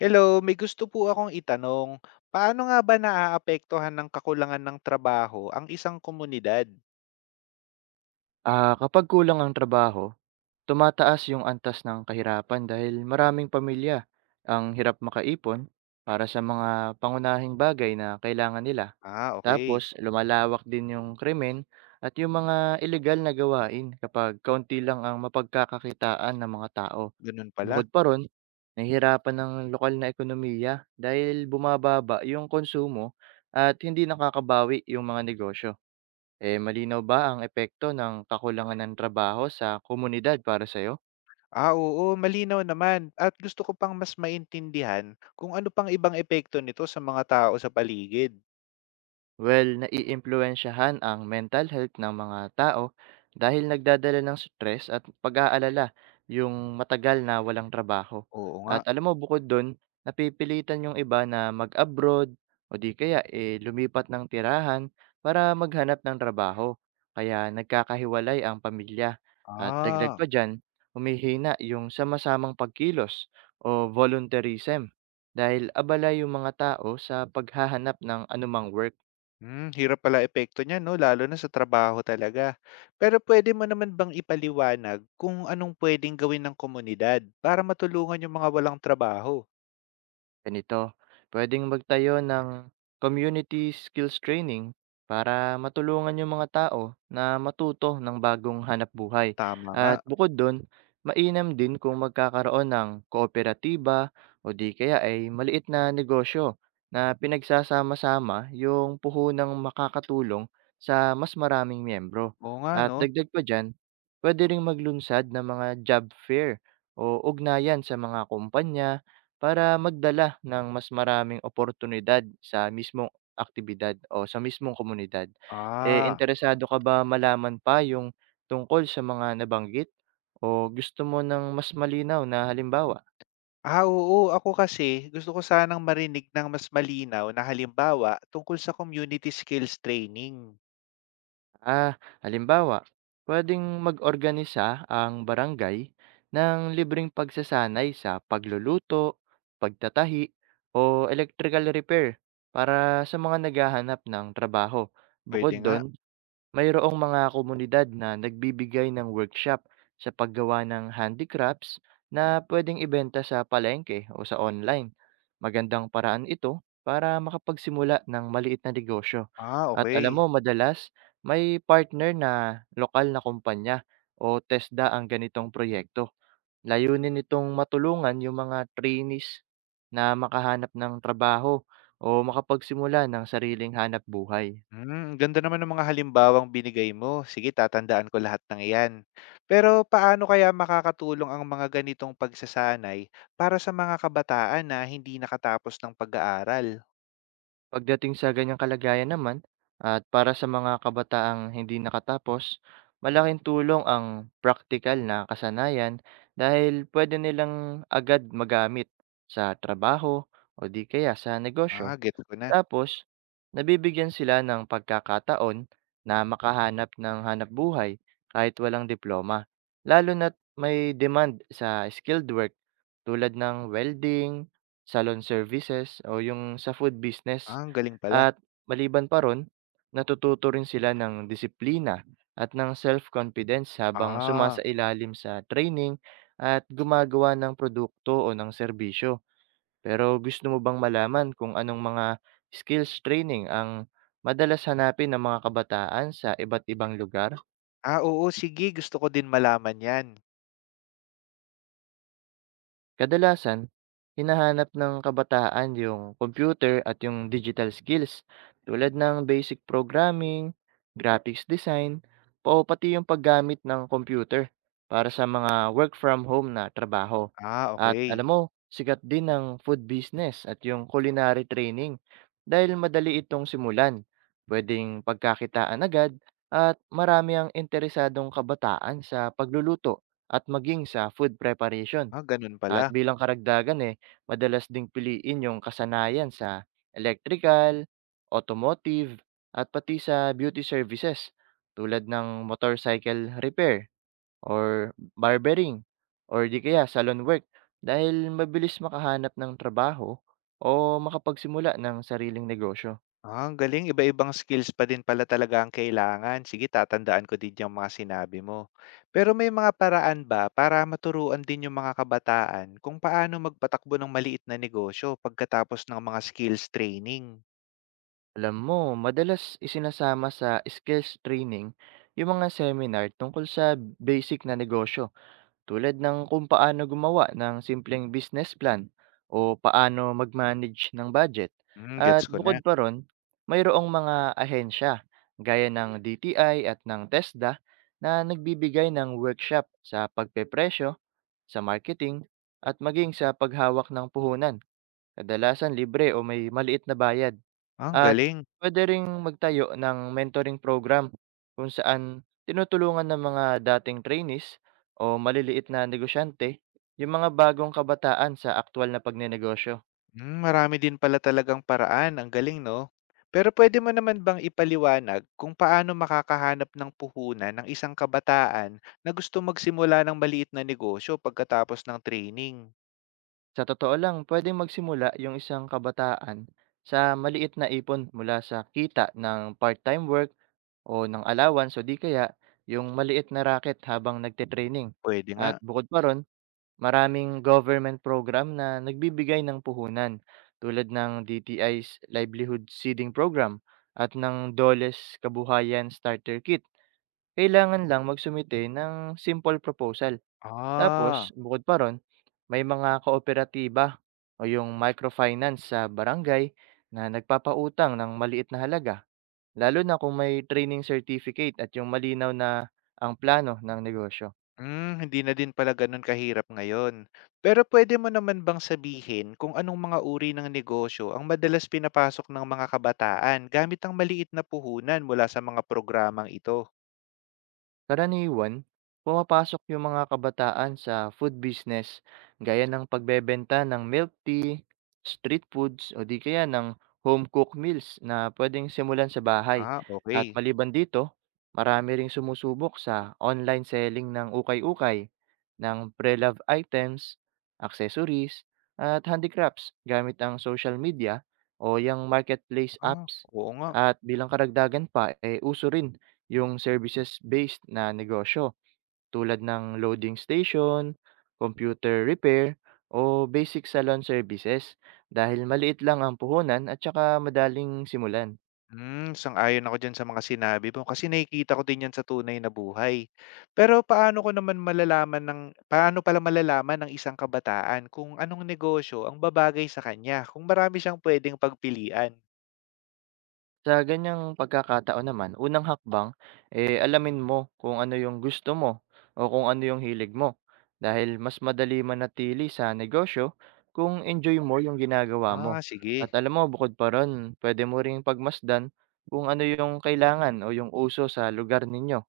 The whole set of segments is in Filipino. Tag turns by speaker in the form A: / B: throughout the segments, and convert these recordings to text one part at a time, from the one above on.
A: Hello, may gusto po akong itanong. Paano nga ba naaapektuhan ng kakulangan ng trabaho ang isang komunidad?
B: Kapag kulang ang trabaho, tumataas yung antas ng kahirapan dahil maraming pamilya ang hirap makaipon para sa mga pangunahing bagay na kailangan nila.
A: Ah, okay.
B: Tapos, lumalawak din yung krimen at yung mga ilegal na gawain kapag kaunti lang ang mapagkakakitaan ng mga tao.
A: Ganun pala.
B: Bukod pa ron, nahihirapan ng lokal na ekonomiya dahil bumababa yung konsumo at hindi nakakabawi yung mga negosyo. Eh, malinaw ba ang epekto ng kakulangan ng trabaho sa komunidad para sa'yo?
A: Ah, oo, malinaw naman. At gusto ko pang mas maintindihan kung ano pang ibang epekto nito sa mga tao sa paligid.
B: Well, naiimpluwensyahan ang mental health ng mga tao dahil nagdadala ng stress at pag-aalala yung matagal na walang trabaho.
A: Oo nga.
B: At alam mo, bukod dun, napipilitan yung iba na mag-abroad o di kaya eh, lumipat ng tirahan para maghanap ng trabaho. Kaya nagkakahiwalay ang pamilya. At dagdag
A: Ah,
B: pa dyan, humihina yung sama-samang pagkilos o volunteerism dahil abala yung mga tao sa paghahanap ng anumang work.
A: hmm, hirap pala epekto niya, no? Lalo na sa trabaho talaga. Pero pwede mo naman bang ipaliwanag kung anong pwedeng gawin ng komunidad para matulungan yung mga walang trabaho?
B: Ganito, pwedeng magtayo ng community skills training para matulungan yung mga tao na matuto ng bagong hanap buhay.
A: Tama nga.
B: At bukod doon, mainam din kung magkakaroon ng kooperatiba o di kaya ay maliit na negosyo na pinagsasama-sama yung puhunang makakatulong sa mas maraming miyembro.
A: Oo nga,
B: At
A: no?
B: dagdag pa dyan, pwede ring maglunsad ng mga job fair o ugnayan sa mga kumpanya para magdala ng mas maraming oportunidad sa mismong aktibidad o sa mismong komunidad. Eh,
A: Ah.
B: interesado ka ba malaman pa yung tungkol sa mga nabanggit o gusto mo ng mas malinaw na halimbawa?
A: Ah, oo. Ako kasi gusto ko sanang marinig ng mas malinaw na halimbawa tungkol sa community skills training.
B: Ah, halimbawa, pwedeng mag-organisa ang barangay ng libreng pagsasanay sa pagluluto, pagtatahi, o electrical repair para sa mga naghahanap ng trabaho.
A: Pwede
B: Bukod
A: nga.
B: doon, mayroong mga komunidad na nagbibigay ng workshop sa paggawa ng handicrafts na pwedeng ibenta sa palengke o sa online. Magandang paraan ito para makapagsimula ng maliit na negosyo.
A: Ah,
B: At alam
A: okay.
B: mo, madalas may partner na lokal na kumpanya o TESDA ang ganitong proyekto. Layunin itong matulungan yung mga trainees na makahanap ng trabaho o makapagsimula ng sariling hanap buhay.
A: Hmm, ganda naman ng mga halimbawang binigay mo. Sige, tatandaan ko lahat ng iyan. Pero paano kaya makakatulong ang mga ganitong pagsasanay para sa mga kabataan na hindi nakatapos ng pag-aaral?
B: Pagdating sa ganyang kalagayan naman at para sa mga kabataang hindi nakatapos, malaking tulong ang praktikal na kasanayan dahil pwede nilang agad magamit sa trabaho o di kaya sa
A: Ah,
B: negosyo.
A: get ko na.
B: Tapos, nabibigyan sila ng pagkakataon na makahanap ng hanap buhay kahit walang diploma, lalo na't may demand sa skilled work tulad ng welding, salon services o yung sa food
A: Ah,
B: business.
A: ang galing pala.
B: At maliban pa ron, natututo rin sila ng disiplina at ng self-confidence habang
A: Ah,
B: sumasailalim sa training at gumagawa ng produkto o ng serbisyo. Pero gusto mo bang malaman kung anong mga skills training ang madalas hanapin ng mga kabataan sa iba't ibang lugar?
A: ah, oo, sige. Gusto ko din malaman yan.
B: Kadalasan, hinahanap ng kabataan yung computer at yung digital skills tulad ng basic programming, graphics design, o pati yung paggamit ng computer para sa mga work from home na trabaho.
A: Ah,
B: At alam
A: okay.
B: mo, sikat din ang food business at yung culinary training dahil madali itong simulan. Pwedeng pagkakitaan agad at marami ang interesadong kabataan sa pagluluto at maging sa food preparation.
A: Ah, ganun
B: At
A: pala.
B: bilang karagdagan, madalas ding piliin yung kasanayan sa electrical, automotive, at pati sa beauty services tulad ng motorcycle repair or barbering or di kaya salon work dahil mabilis makahanap ng trabaho o makapagsimula ng sariling negosyo.
A: Ah, ang galing. Iba-ibang skills pa din pala talaga ang kailangan. Sige, tatandaan ko din yung mga sinabi mo. Pero may mga paraan ba para maturuan din yung mga kabataan kung paano magpatakbo ng maliit na negosyo pagkatapos ng mga skills training?
B: Alam mo, madalas isinasama sa skills training yung mga seminar tungkol sa basic na negosyo, tulad ng kung paano gumawa ng simpleng business plan o paano mag-manage ng budget.
A: Hmm,
B: At
A: gets ko na.
B: bukod pa ron, mayroong mga ahensya gaya ng DTI at ng TESDA na nagbibigay ng workshop sa pagpepresyo, sa marketing, at maging sa paghawak ng puhunan, kadalasan libre o may maliit na bayad.
A: Ah, ang
B: At
A: galing.
B: puwede ring magtayo ng mentoring program kung saan tinutulungan ng mga dating trainees o maliliit na negosyante yung mga bagong kabataan sa aktual na pagnenegosyo.
A: Hmm, marami din pala talagang paraan. Ang galing, no? Pero pwede mo naman bang ipaliwanag kung paano makakahanap ng puhunan ng isang kabataan na gusto magsimula ng maliit na negosyo pagkatapos ng training?
B: Sa totoo lang, pwedeng magsimula yung isang kabataan sa maliit na ipon mula sa kita ng part-time work o ng allowance o di kaya yung maliit na racket habang nagte-training.
A: Pwede nga.
B: At bukod pa ron, maraming government program na nagbibigay ng puhunan tulad ng DTI's Livelihood Seeding Program at ng DOLE's Kabuhayan Starter Kit. Kailangan lang magsumite ng simple proposal. Tapos,
A: Ah,
B: bukod pa ron, may mga kooperatiba o yung microfinance sa barangay na nagpapautang ng maliit na halaga, lalo na kung may training certificate at yung malinaw na ang plano ng negosyo.
A: hmm, hindi na din pala ganun kahirap ngayon. Pero pwede mo naman bang sabihin kung anong mga uri ng negosyo ang madalas pinapasok ng mga kabataan gamit ang maliit na puhunan mula sa mga programang ito?
B: Karaniwan, pumapasok yung mga kabataan sa food business gaya ng pagbebenta ng milk tea, street foods o di kaya ng home cooked meals na pwedeng simulan sa bahay.
A: Ah,
B: At
A: okay.
B: maliban dito, marami ring sumusubok sa online selling ng ukay-ukay, ng pre-love items, accessories, at handicrafts gamit ang social media o yung marketplace
A: Ah,
B: apps.
A: oo nga.
B: At bilang karagdagan pa, uso rin yung services-based na negosyo tulad ng loading station, computer repair, o basic salon services dahil maliit lang ang puhunan at saka madaling simulan.
A: Hmm, sang-ayon ako diyan sa mga sinabi mo kasi nakikita ko din 'yan sa tunay na buhay. Pero paano pala malalaman ng isang kabataan kung anong negosyo ang babagay sa kanya kung marami siyang puwedeng pagpilian?
B: Sa ganiyang pagkakataon naman, unang hakbang, alamin mo kung ano yung gusto mo o kung ano yung hilig mo. Dahil mas madali manatili sa negosyo kung enjoy mo yung ginagawa mo.
A: Ah,
B: At
A: sige.
B: alam mo, bukod pa ron, pwede mo ring pagmasdan kung ano yung kailangan o yung uso sa lugar ninyo.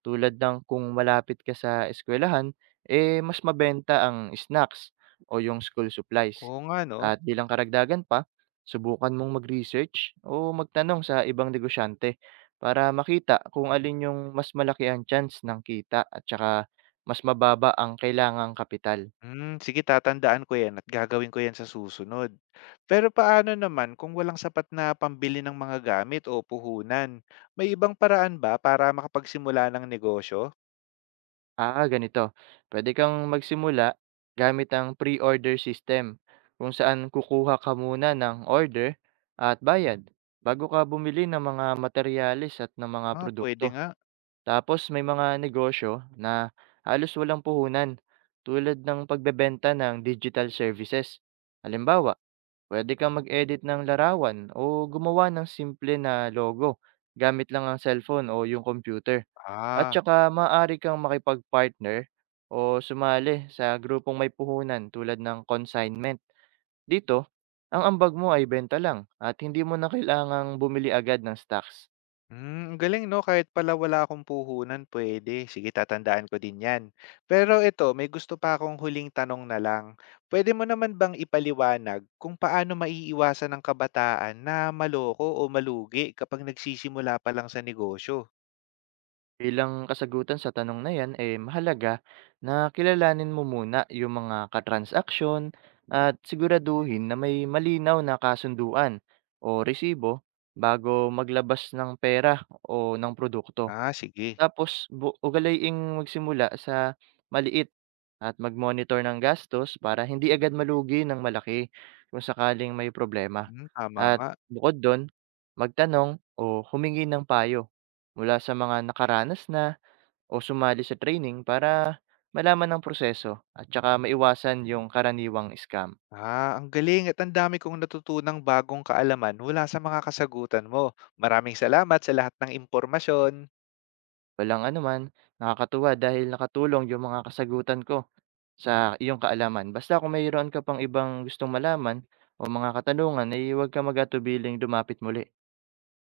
B: Tulad ng kung malapit ka sa eskwelahan, mas mabenta ang snacks o yung school supplies.
A: Oo nga 'no.
B: At bilang karagdagan pa, subukan mong mag-research o magtanong sa ibang negosyante para makita kung alin yung mas malaki ang chance ng kita at saka mas mababa ang kailangang kapital.
A: Hmm, sige tatandaan ko 'yan at gagawin ko 'yan sa susunod. Pero paano naman kung walang sapat na pambili ng mga gamit o puhunan? May ibang paraan ba para makapagsimula ng negosyo?
B: Ah, ganito, pwede kang magsimula gamit ang pre-order system kung saan kukuha ka muna ng order at bayad bago ka bumili ng mga materyales at ng mga
A: Ah, pwede
B: produkto.
A: nga.
B: Tapos may mga negosyo na halos walang puhunan tulad ng pagbebenta ng digital services. Halimbawa, pwede kang mag-edit ng larawan o gumawa ng simple na logo gamit lang ang cellphone o yung computer. At
A: Ah.
B: saka maaari kang makipag-partner o sumali sa grupong may puhunan tulad ng consignment. Dito, ang ambag mo ay benta lang at hindi mo na kailangang bumili agad ng stocks.
A: Hmm, ang galing 'no, kahit pala wala akong puhunan puwede. Sige tatandaan ko din 'yan. Pero ito, may gusto pa akong huling tanong na lang. Pwede mo naman bang ipaliwanag kung paano maiiwasan ng kabataan na maloko o malugi kapag nagsisimula pa lang sa negosyo?
B: Bilang kasagutan sa tanong na yan, mahalaga na kilalanin mo muna yung mga katransaksyon at siguraduhin na may malinaw na kasunduan o resibo bago maglabas ng pera o ng produkto.
A: Ah, sige.
B: Tapos bu ugalayiing magsimula sa maliit at mag-monitor ng gastos para hindi agad malugi ng malaki kung sakaling may problema.
A: Hmm, tama
B: At
A: nga.
B: bukod do'n, magtanong o humingi ng payo mula sa mga nakaranas na o sumali sa training para malaman ang proseso at tsaka maiwasan yung karaniwang scam.
A: Ah, ang galing at ang dami kong natutunang bagong kaalaman mula sa mga kasagutan mo. Maraming salamat sa lahat ng impormasyon.
B: Walang anuman, nakakatuwa dahil nakatulong yung mga kasagutan ko. Sa iyong kaalaman, basta kung mayroon ka pang ibang gustong malaman o mga katanungan ay huwag ka magatubiling dumapit lumapit muli.